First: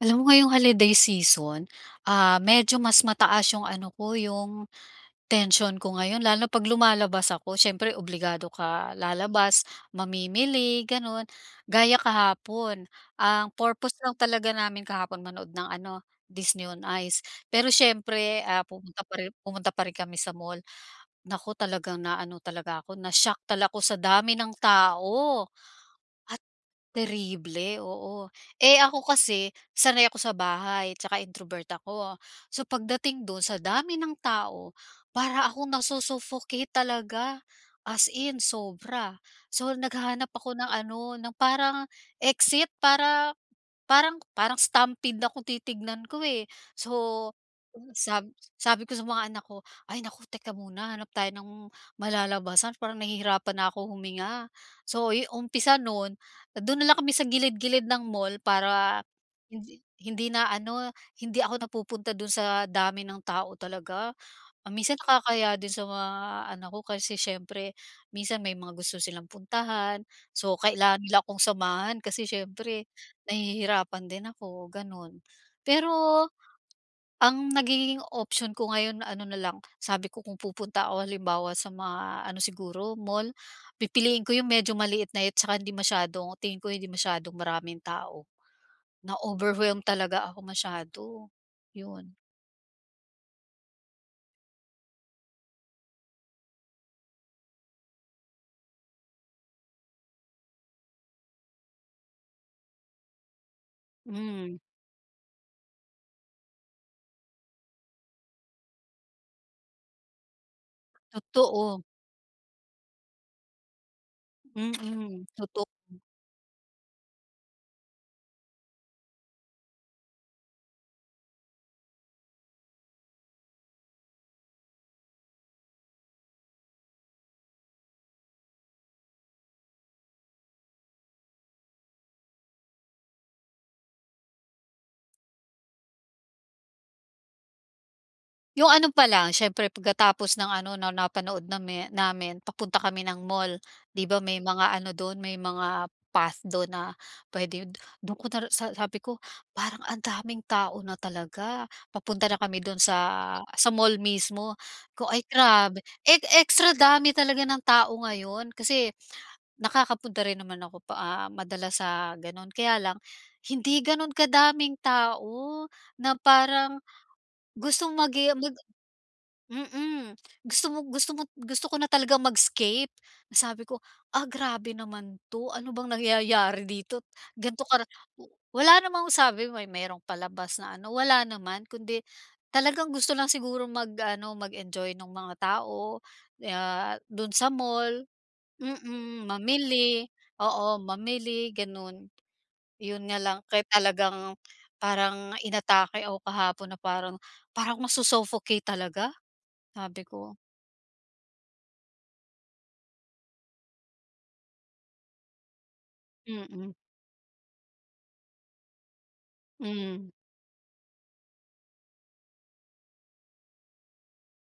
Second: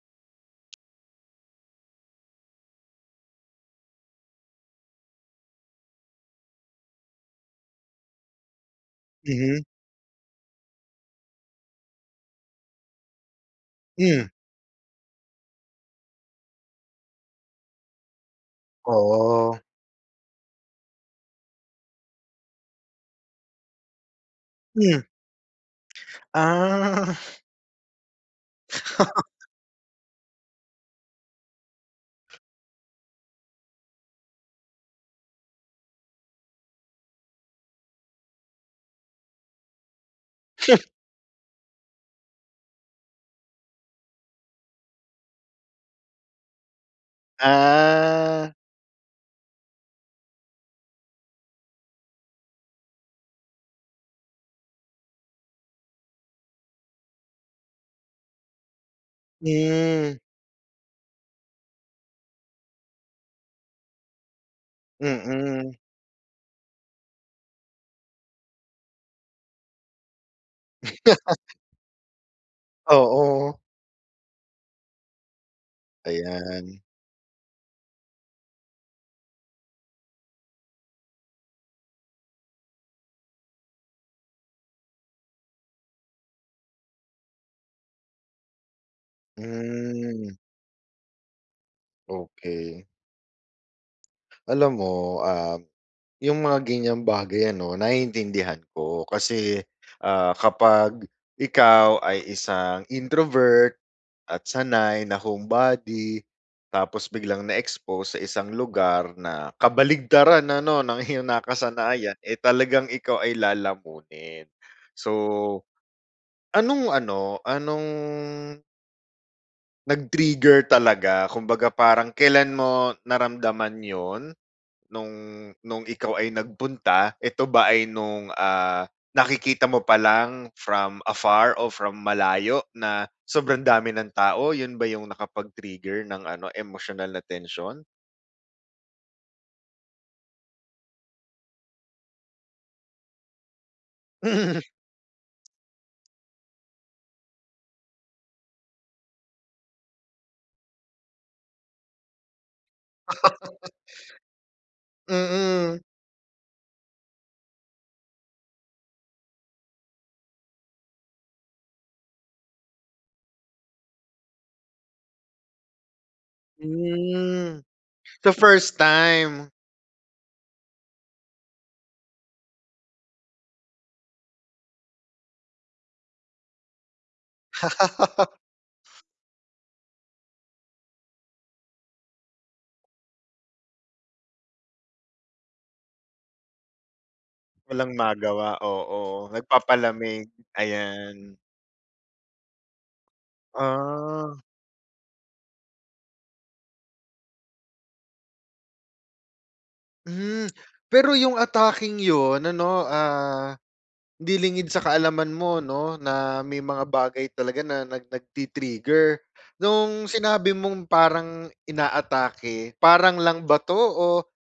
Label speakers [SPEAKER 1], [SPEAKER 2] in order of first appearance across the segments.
[SPEAKER 1] Alam mo ngayong holiday season, ah, medyo mas mataas yung ano ko, yung tensiyon ko ngayon, lalo na 'pag lumalabas ako. Siyempre obligado ka
[SPEAKER 2] Mhm.
[SPEAKER 1] lalabas, mamimili gano'n. Gaya kahapon, ang purpose lang
[SPEAKER 2] Mm.
[SPEAKER 1] talaga namin kahapon, manood ng ano, Disney On Ice. Pero siyempre, ah, pumunta pa rin
[SPEAKER 2] Oh.
[SPEAKER 1] pumunta pa rin kami sa mall. Naku, talagang na ano talaga ako, na-shock talaga ako sa dami ng
[SPEAKER 2] Mm.
[SPEAKER 1] tao, at
[SPEAKER 2] Ah.
[SPEAKER 1] terible, oo. Eh, ako kasi, sanay ako sa bahay 'tsaka introvert ako. So, pagdating do'n, sa dami ng tao, para akong nasu-suffocate talaga, as in sobra. So, naghahanap ako ng ano, ng parang exit para parang, parang stampede na kung titignan ko, eh. So, sab
[SPEAKER 2] Ah.
[SPEAKER 1] sabi ko sa mga anak ko, "Ay, naku. Teka muna, hanap tayo ng malalabasan, parang nahihirapan na akong huminga." So, yu umpisa no'n, do'n na lang kami sa gilid-gilid ng mall, para hindi,
[SPEAKER 2] Mm.
[SPEAKER 1] hindi na ano, hindi ako napupunta do'n sa dami ng tao talaga. Ah, minsan nakakahiya
[SPEAKER 2] Mm.
[SPEAKER 1] din sa mga anak ko, kasi siyempre minsan may mga gusto silang puntahan, so kailangan nila akong samahan kasi siyempre,
[SPEAKER 2] Oo.
[SPEAKER 1] nahihirapan din ako, gano'n. Pero
[SPEAKER 2] Ayan.
[SPEAKER 1] ang nagigiging option ko ngayon ano na lang, sabi ko, kung pupunta ako halimbawa sa mga ano, siguro mall, pipiliin ko yung medyo maliit-liit tsaka hindi masyadong tingin ko, hindi masyadong maraming tao. Na-overwhelmed talaga
[SPEAKER 2] Mm.
[SPEAKER 1] ako masyado. Yun.
[SPEAKER 2] Okey. Alam mo, um, 'yong mga ganiyang bagay, ano, naiintindihan ko. Kasi, ah, kapag ikaw ay isang introvert at
[SPEAKER 1] Mm.
[SPEAKER 2] sanay na homebody, tapos biglang na-expose sa isang lugar na kabaligtaran, ano, ng iyong
[SPEAKER 1] Totoo.
[SPEAKER 2] nakasanayan, eh, talagang ikaw ay lalamunin. So,
[SPEAKER 1] Mm, totoo.
[SPEAKER 2] anong ano, anong nag-trigger talaga, kumbaga parang kailan mo naramdaman 'yon? No'ng no'ng ikaw ay nagpunta, eto ba ay no'ng, ah, nakikita mo pa lang from afar or from malayo na sobrang dami ng tao? 'Yon ba 'yong nakapag-trigger ng ano, emosyonal na tensiyon?
[SPEAKER 1] 'Yong ano pa lang, siyempre pagkatapos ng ano na napanood nami namin, papunta kami ng mall. 'Di ba, may mga ano do'n, may mga path do'n na puwede 'yon do'n ko ta sa sabi ko, "Parang ang daming tao na talaga." Papunta na kami do'n sa, sa mall mismo, ko ay grabe,
[SPEAKER 2] Mm.
[SPEAKER 1] e extra dami talaga ng tao ngayon. Kasi nakakapunta rin naman ako pa ah, madalas sa gano'n, kaya lang, hindi gano'n kadaming tao na parang,
[SPEAKER 2] Hmm.
[SPEAKER 1] gustong magi
[SPEAKER 2] So,
[SPEAKER 1] ah, mag
[SPEAKER 2] first time.
[SPEAKER 1] mm. Gusto mo gusto mo gusto ko na talagang mag-escape, na sabi ko, "Ah, grabe naman 'to, ano bang nangyayari dito’t, ganito kara" W wala namang sabi, may may merong palabas na ano, wala naman kundi talagang gusto lang siguro mag ano, mag-enjoy no'ng mga tao, ah, do'n sa
[SPEAKER 2] Walang
[SPEAKER 1] mall
[SPEAKER 2] magawa,
[SPEAKER 1] mm,
[SPEAKER 2] oo.
[SPEAKER 1] mamili
[SPEAKER 2] Nagpapalamig,
[SPEAKER 1] oo,
[SPEAKER 2] ayan.
[SPEAKER 1] mamili, gano'n. 'Yon nga lang, kaya talagang
[SPEAKER 2] Ah.
[SPEAKER 1] parang inatake ako kahapon na parang, para akong maso-suffocate talaga, sabi ko.
[SPEAKER 2] Hmm. Pero, 'yong atakeng 'yon, ano, ah, 'di lingid sa kaalaman mo, 'no, na may
[SPEAKER 1] Mm.
[SPEAKER 2] mga bagay talaga na nag nagti-trigger. No'ng
[SPEAKER 1] Mm.
[SPEAKER 2] sinabi mong parang inaatake, parang lang ba 'to? O,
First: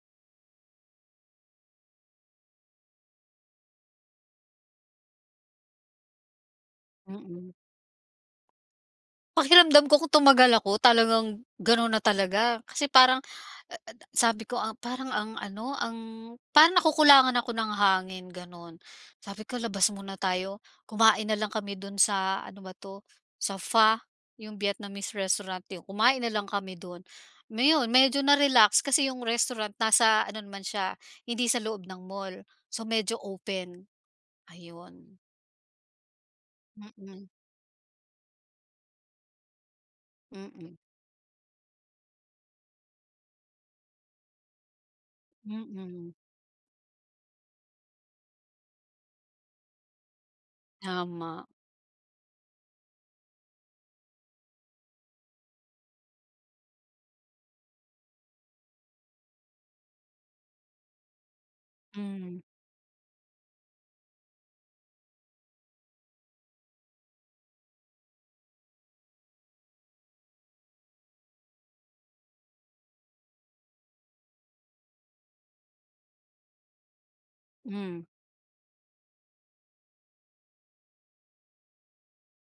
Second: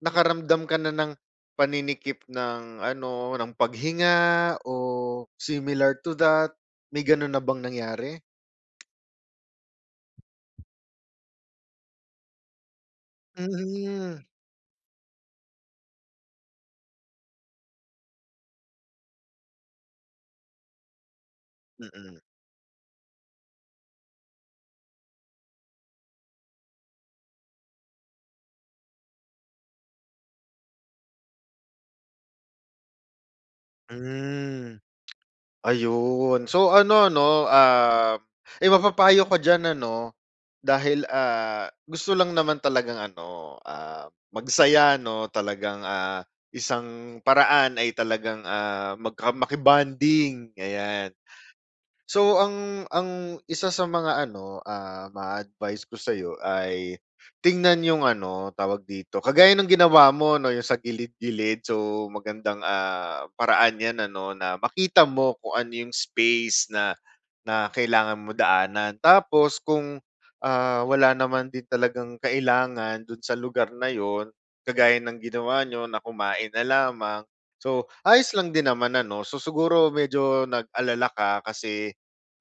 [SPEAKER 2] nakaramdam ka na ng, paninikip ng ano, ng paghinga, o similar to that, may gano'n na
[SPEAKER 1] Mm.
[SPEAKER 2] bang nangyari?
[SPEAKER 1] Pakiramdam ko kung tumagal ako talagang gano'n na talaga kasi parang, a a,
[SPEAKER 2] Mm.
[SPEAKER 1] sabi ko, ah, parang ang ano, ang parang nakukulangan ako ng hangin gano'n. Sabi ko labas muna tayo, kumain nalang kami do'n
[SPEAKER 2] Mm.
[SPEAKER 1] sa ano ba to sa Pho yung Vietnamese restaurant yu kumain nalang kami do'n. Ayun, medyo na-relax kasi yung restaurant nasa ano naman siya hindi sa loob ng mall, so medyo open,
[SPEAKER 2] Hmm,
[SPEAKER 1] ayun.
[SPEAKER 2] ayun so, ano
[SPEAKER 1] Mm.
[SPEAKER 2] 'no, ah, eh, mapapayo ka diyan ano
[SPEAKER 1] Mm.
[SPEAKER 2] dahil, ah, gusto lang naman talagang ano, ah, magsaya 'no, talagang,
[SPEAKER 1] Mm.
[SPEAKER 2] ah, isang paraan ay talagang, ah, magka maki-bonding ayan.
[SPEAKER 1] Tama.
[SPEAKER 2] So ang, ang 1 sa mga ano, ah, ma advice ko sayo ay tingnan yung ano tawag dito kagaya ng ginawa mo 'no, yung sa gilid-gilid. So,
[SPEAKER 1] Mm.
[SPEAKER 2] magandang, ah, paraan 'yan ano na makita mo kung ano yung space na, na kailangan mo daanan. Tapos kung, ah, wala naman din talagang kailangan do'n sa lugar na 'yon kagaya ng ginawa niyo na kumain na lamang. So,
[SPEAKER 1] Mm.
[SPEAKER 2] ayos lang din naman ano so, siguro medyo nag-alala ka kasi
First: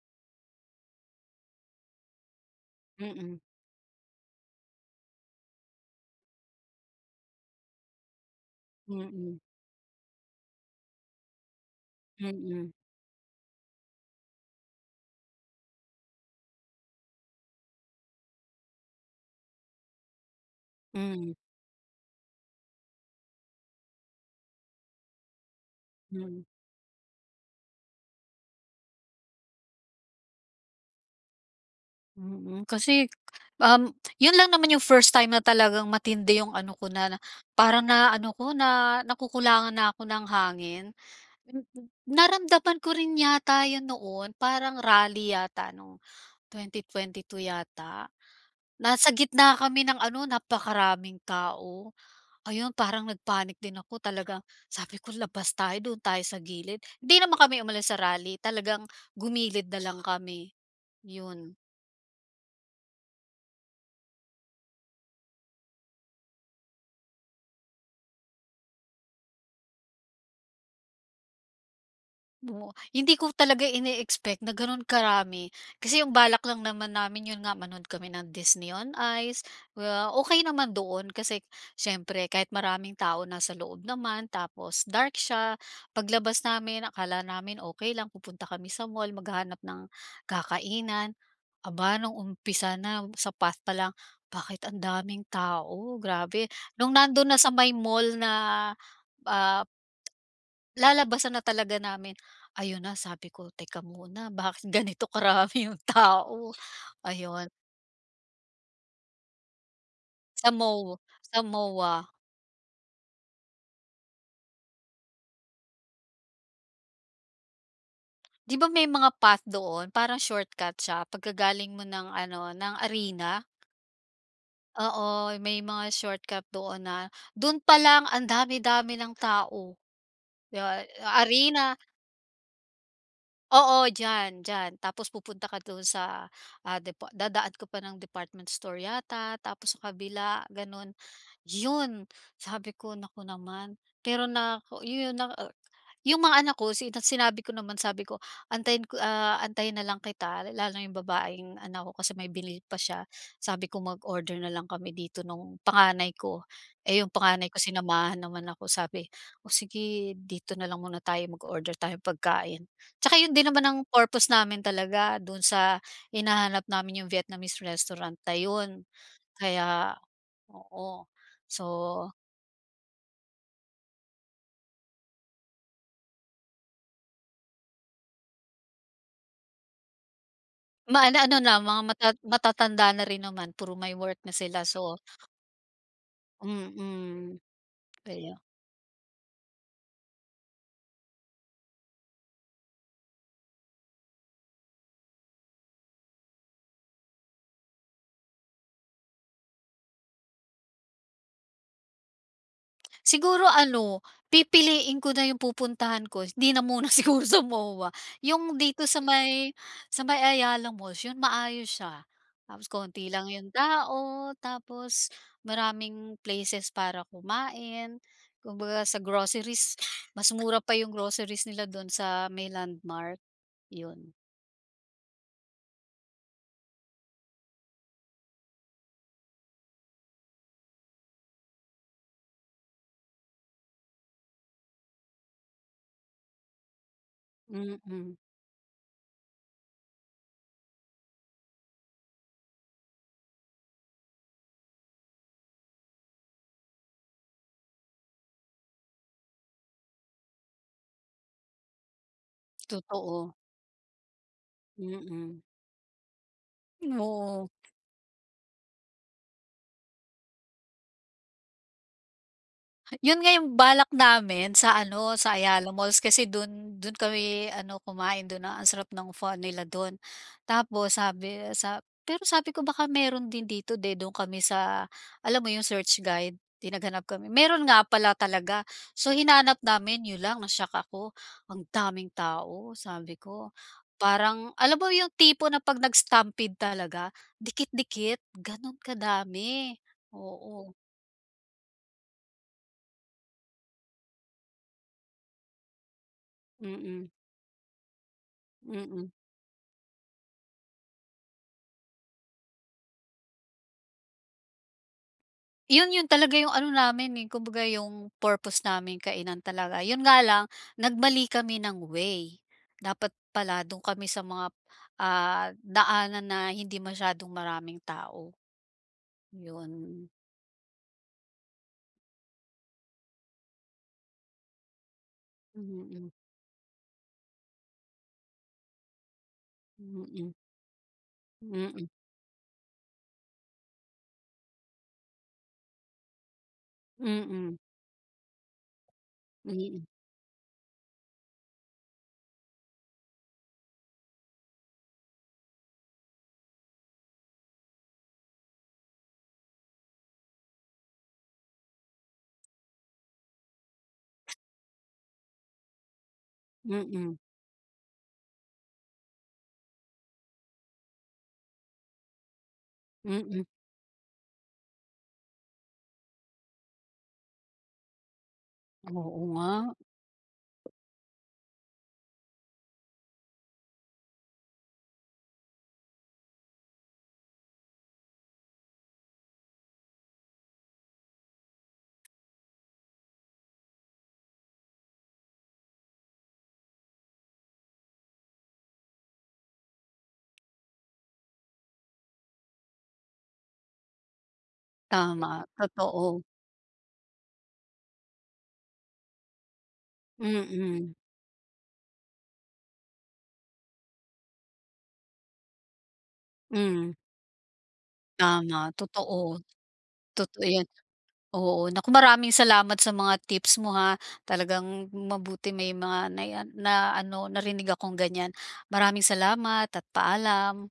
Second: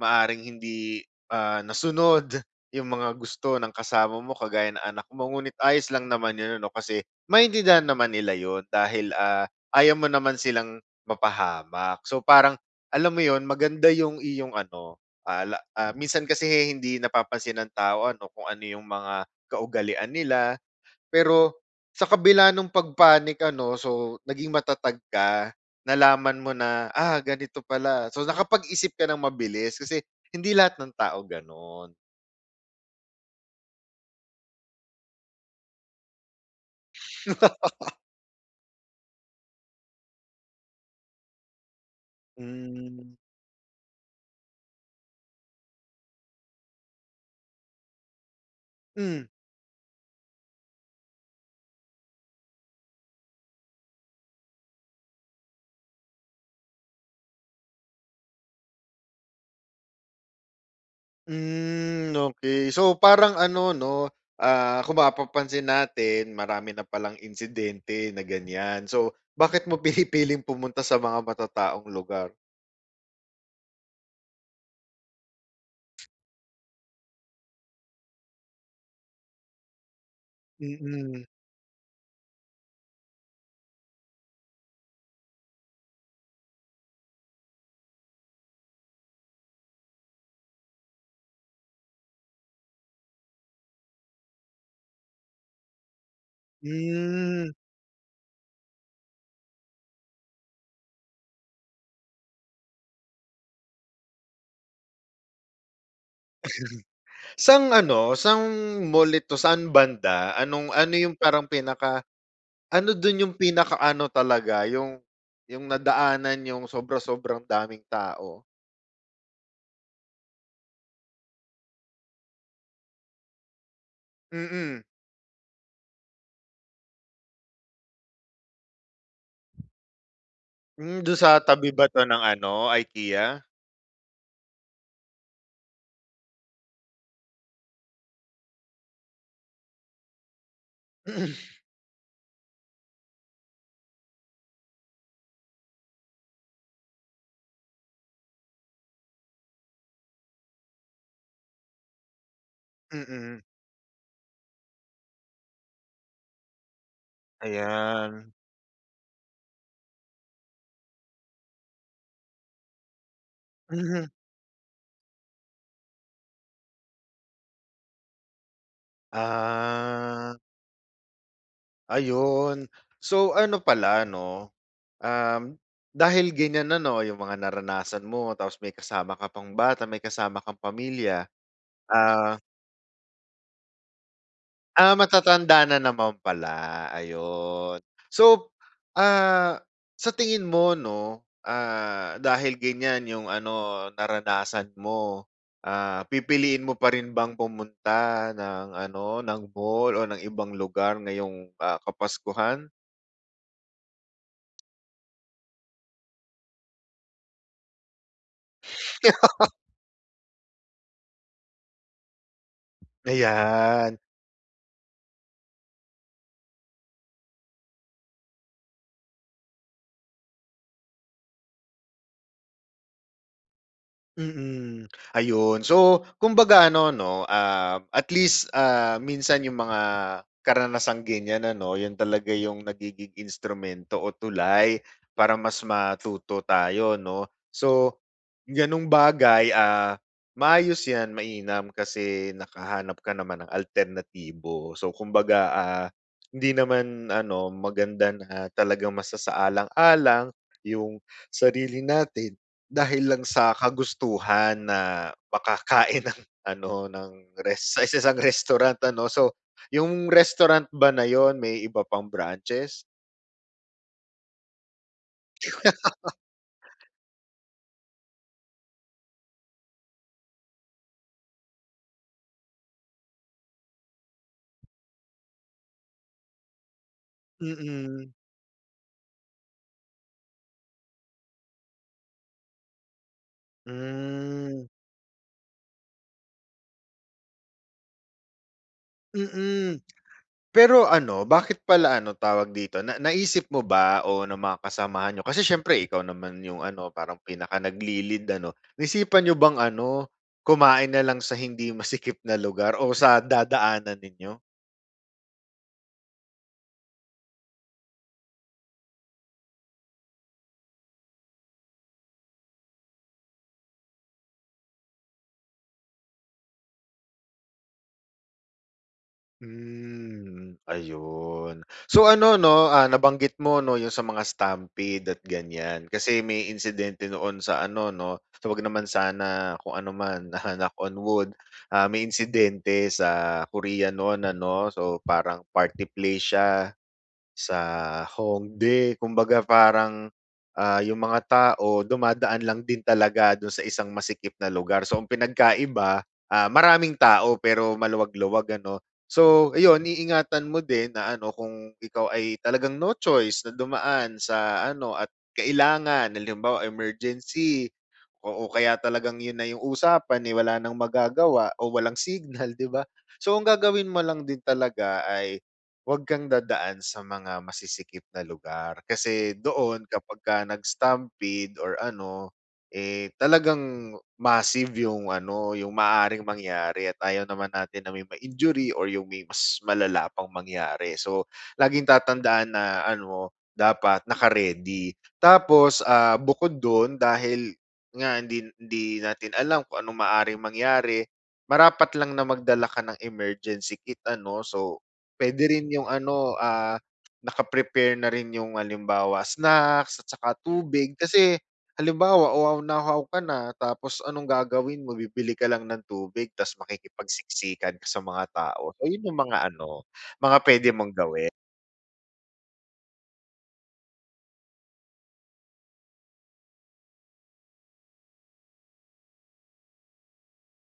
[SPEAKER 2] maaaring hindi, ah, nasunod yung mga
[SPEAKER 1] Mm.
[SPEAKER 2] gusto ng kasama mo kagaya ng anak mo ngunit ayos lang naman yun ano kasi maintindihan naman nila 'yon dahil,
[SPEAKER 1] Mm.
[SPEAKER 2] ah, ayaw mo naman silang mapahamak. So parang
[SPEAKER 1] Mm.
[SPEAKER 2] alam mo 'yon, maganda yung iyong ano, ah, ah, la minsan kasi hindi napapansin ng tao ano kung ano yung mga kaugalian nila.
[SPEAKER 1] Mm.
[SPEAKER 2] Pero sa kabila nung pag-panic ano, so naging matatag ka. Nalaman
[SPEAKER 1] Mm.
[SPEAKER 2] mo na, ah, ganito pala so nakapag-isip ka ng mabilis kasi hindi lahat ng tao, gano'n.
[SPEAKER 1] Mm. Kasi, um, 'yon lang naman yung 1st time na talagang matindi yung ano ko na parang na ano ko na nakukulangan na ako ng hangin. Naramdaman ko
[SPEAKER 2] Mm.
[SPEAKER 1] rin yata 'yan noon parang rally yata nung 2022 yata. Nasa
[SPEAKER 2] Mm.
[SPEAKER 1] gitna kami ng ano napakaraming tao. Ayun, parang nag-panic din ako talagang sabi ko, "labas tayo, doon tayo sa gilid" hindi naman kami umalis sa rally talagang gumilid na lang kami, 'yon.
[SPEAKER 2] Hmm, okey so parang ano 'no, ah, kung mapapansin natin marami na palang insidente na ganiyan so, bakit mo pinipiling pumunta sa mga matataong lugar?
[SPEAKER 1] Oh, hindi ko talaga ine-expect na gano'n karami, kasi yung balak lang naman namin 'yon nga manood kami ng Disney on Ice kaya okey naman doon
[SPEAKER 2] Mm.
[SPEAKER 1] kasi siyempre kahit maraming tao nasa loob naman tapos dark siya. Paglabas namin akala namin okey lang pupunta kami sa mall, maghahanap ng kakainan. Aba, nung umpisa na sa path pa lang, "bakit ang daming tao, grabe!" nung nando'n na sa
[SPEAKER 2] Mm.
[SPEAKER 1] may mall na, ah, lalabasan na talaga namin, ayun na sabi ko, "teka muna bakit ganito karami yung tao, ayun.
[SPEAKER 2] Sa'ng ano, sa'ng mall ito saan banda?
[SPEAKER 1] Sa
[SPEAKER 2] Anong ano,
[SPEAKER 1] mo
[SPEAKER 2] yung
[SPEAKER 1] sa
[SPEAKER 2] parang pinaka,
[SPEAKER 1] MOA.
[SPEAKER 2] ano do'n yung pinakaano talaga yung, yung nadaanan n'yong sobra-sobrang daming tao?
[SPEAKER 1] Di ba, may mga path doon parang shortcut siya pagka galing mo ng ano ng arena?
[SPEAKER 2] Mm.
[SPEAKER 1] Oo, may mga shortcut doon na, doon pa lang ang dami, dami ng tao. 'Di ba,
[SPEAKER 2] Hmm, dun
[SPEAKER 1] a
[SPEAKER 2] sa tabi
[SPEAKER 1] arena
[SPEAKER 2] ba ito ng ano, IKEA?
[SPEAKER 1] Oo, diyan, diyan. Tapos pupunta ka doon, sa, ah, depo dadaan ka pa ng department store yata, tapos sa kabila, ganun. Yun, sabi ko, naku naman. Pero nako yun naa yung mga anak ko, sina sinabi ko naman, sabi ko antayin ko, ah, antayin na lang kita. Lalo na yung babaeng anak ko kasi may binili pa siya,
[SPEAKER 2] Mm.
[SPEAKER 1] sabi ko mag-order na lang kami dito nung panganay ko. Eh, yung panganay ko, sinamahan
[SPEAKER 2] Ayan.
[SPEAKER 1] naman ako, sabi, "O sige, dito na lang muna tayo, mag-order tayong pagkain." Tsaka yun din naman ang
[SPEAKER 2] Mhm.
[SPEAKER 1] purpose namin talaga, dun sa hinahanap namin yung Vietnamese restaurant na 'yon, kaya,
[SPEAKER 2] Ah.
[SPEAKER 1] oo. So
[SPEAKER 2] Ayon. So, ano pala 'no, uhm, dahil ganiyan na 'no, yung mga naranasan mo, tapos may kasama ka pang bata, may kasama kang
[SPEAKER 1] Maano
[SPEAKER 2] pamilya.
[SPEAKER 1] ano na, mga mata
[SPEAKER 2] Ah
[SPEAKER 1] matatanda na rin naman, puro may work na sila,
[SPEAKER 2] Ah,
[SPEAKER 1] so
[SPEAKER 2] matatanda na naman pala,
[SPEAKER 1] Mm.
[SPEAKER 2] ayon.
[SPEAKER 1] kaya.
[SPEAKER 2] So, ah, sa tingin mo 'no, ah, dahil ganiyan yung ano, naranasan mo, ah, pipiliin mo pa rin bang pumunta ng ano, ng mall o ng ibang lugar ngayong, ah, kapaskuhan?
[SPEAKER 1] Siguro ano, pipiliin ko na yung pupuntahan ko. 'Di na muna siguro sa MOA, yung dito sa may sa may Ayala Malls, yun, maayos siya. Tapos konti lang yung
[SPEAKER 2] Ayan.
[SPEAKER 1] tao, tapos maraming places para kumain, kumbaga sa groceries, mas mura pa yung groceries nila doon sa may Landmark, 'yon.
[SPEAKER 2] Mm, ayon. So, kumbaga ano 'no, ah, at least, ah, minsan yung mga karanasang ganiyan ano, yun talaga yung nagiging instrumento o tulay para mas matuto tayo 'no. So,
[SPEAKER 1] Mm.
[SPEAKER 2] ganung bagay, ah, maayos 'yan, mainam kasi nakahanap ka naman ng alternatibo. So kumbaga, ah, hindi naman ano, maganda na talagang masasaalang-alang yung sarili natin, dahil lang
[SPEAKER 1] Totoo.
[SPEAKER 2] sa kagustuhan na
[SPEAKER 1] Mm.
[SPEAKER 2] makakain ng ano, ng
[SPEAKER 1] Oo.
[SPEAKER 2] res sa isang restaurant ano, so yung restaurant ba na iyon, may iba pang branches?
[SPEAKER 1] Yun nga yung balak namin sa ano, sa Ayala Malls. Kasi do'n do'n kami ano, kumain. Dun, a ang sarap ng "pho" nila dun. Tapos sabi sa pero sabi ko, "baka meron din dito." 'di dun kami sa alam mo yung search guide? 'Di naghanap kami, meron nga
[SPEAKER 2] Mm.
[SPEAKER 1] pala talaga. So, hinanap namin, 'yon lang na-shock ako, ang daming tao. Sabi ko, parang
[SPEAKER 2] Hmm.
[SPEAKER 1] alam mo yung tipo na 'pag nag-stampede talaga, dikit-dikit, ganun kadami,
[SPEAKER 2] Mm.
[SPEAKER 1] oo.
[SPEAKER 2] Pero ano, bakit pala ano, tawag dito, na naisip mo ba o ng mga kasamahan niyo, kasi siyempre ikaw naman yung ano,
[SPEAKER 1] Mm.
[SPEAKER 2] parang pinaka nagli-lead ano,
[SPEAKER 1] Mm.
[SPEAKER 2] naisipan niyo bang ano, kumain na lang sa hindi masikip na lugar o sa dadaanan ninyo?
[SPEAKER 1] 'Yon 'yon talaga 'yong ano namin, eh, kumbaga 'yong purpose namin, kainan talaga. 'Yon nga lang, nagmali kami ng way. Dapat pala do'n kami sa mga, ah, daanan na hindi masyadong maraming tao. 'Yon.
[SPEAKER 2] Hmm, ayun. So ano, 'no, ah, nabanggit mo, 'no, 'yong sa mga stampede at ganiyan.
[SPEAKER 1] Mhm.
[SPEAKER 2] Kasi may insidente noon sa ano, 'no? So wag naman sana kung ano man,
[SPEAKER 1] Mm.
[SPEAKER 2] ah, knock on wood. Ah,
[SPEAKER 1] Mm.
[SPEAKER 2] may insidente sa Korea noon, ano. So parang party place siya sa
[SPEAKER 1] Mm.
[SPEAKER 2] Hongdae. Kumbaga
[SPEAKER 1] Mm.
[SPEAKER 2] parang, ah, 'yong mga tao dumadaan lang din talaga do'n sa isang masikip na lugar. So ang pinagkaiba, ah, maraming tao pero maluwag-luwag, ano. So, ayun, iingatan mo din na, ano, kung ikaw ay talagang no choice na dumaan sa ano, at kailangan, halimbawa,
[SPEAKER 1] Mm.
[SPEAKER 2] emergency Oo, kaya talagang 'yon na 'yong usapan, eh, wala nang magagawa o walang signal, 'di ba? So
[SPEAKER 1] Mm.
[SPEAKER 2] ang gagawin mo lang din talaga ay 'wag kang dadaan sa mga masisikip na lugar.
[SPEAKER 1] Oo
[SPEAKER 2] Kasi
[SPEAKER 1] nga.
[SPEAKER 2] doon kapagka nag-stampede or ano, eh, talagang massive 'yong ano 'yong maaaring mangyari at ayaw naman natin na may ma-injury or 'yong may mas malala pang mangyari. So, laging tatandaan na, ano, dapat naka-ready. Tapos, ah, bukod do'n dahil nga hindi hindi natin alam kung ano'ng maaring mangyari, marapat lang na magdala ka ng emergency kit, ano. So
[SPEAKER 1] Tama,
[SPEAKER 2] pwede rin 'yong
[SPEAKER 1] totoo.
[SPEAKER 2] ano, ah, naka-prepare na rin 'yong, halimbawa, snacks at saka
[SPEAKER 1] Mm.
[SPEAKER 2] tubig. Kasi halimbawa uhaw na uhaw ka na, tapos anong gagawin mo, bibili ka lang ng tubig. 'Tas
[SPEAKER 1] Hmm.
[SPEAKER 2] makikipagsiksikan ka sa mga tao.
[SPEAKER 1] Tama,
[SPEAKER 2] Ayun 'yong mga
[SPEAKER 1] totoo.
[SPEAKER 2] ano mga
[SPEAKER 1] Totoo 'yan.
[SPEAKER 2] pwede mong gawin.
[SPEAKER 1] Oo, naku, maraming salamat sa mga tips mo, ha. Talagang mabuti may mga nai-a na ano narinig akong ganiyan. Maraming salamat at paalam.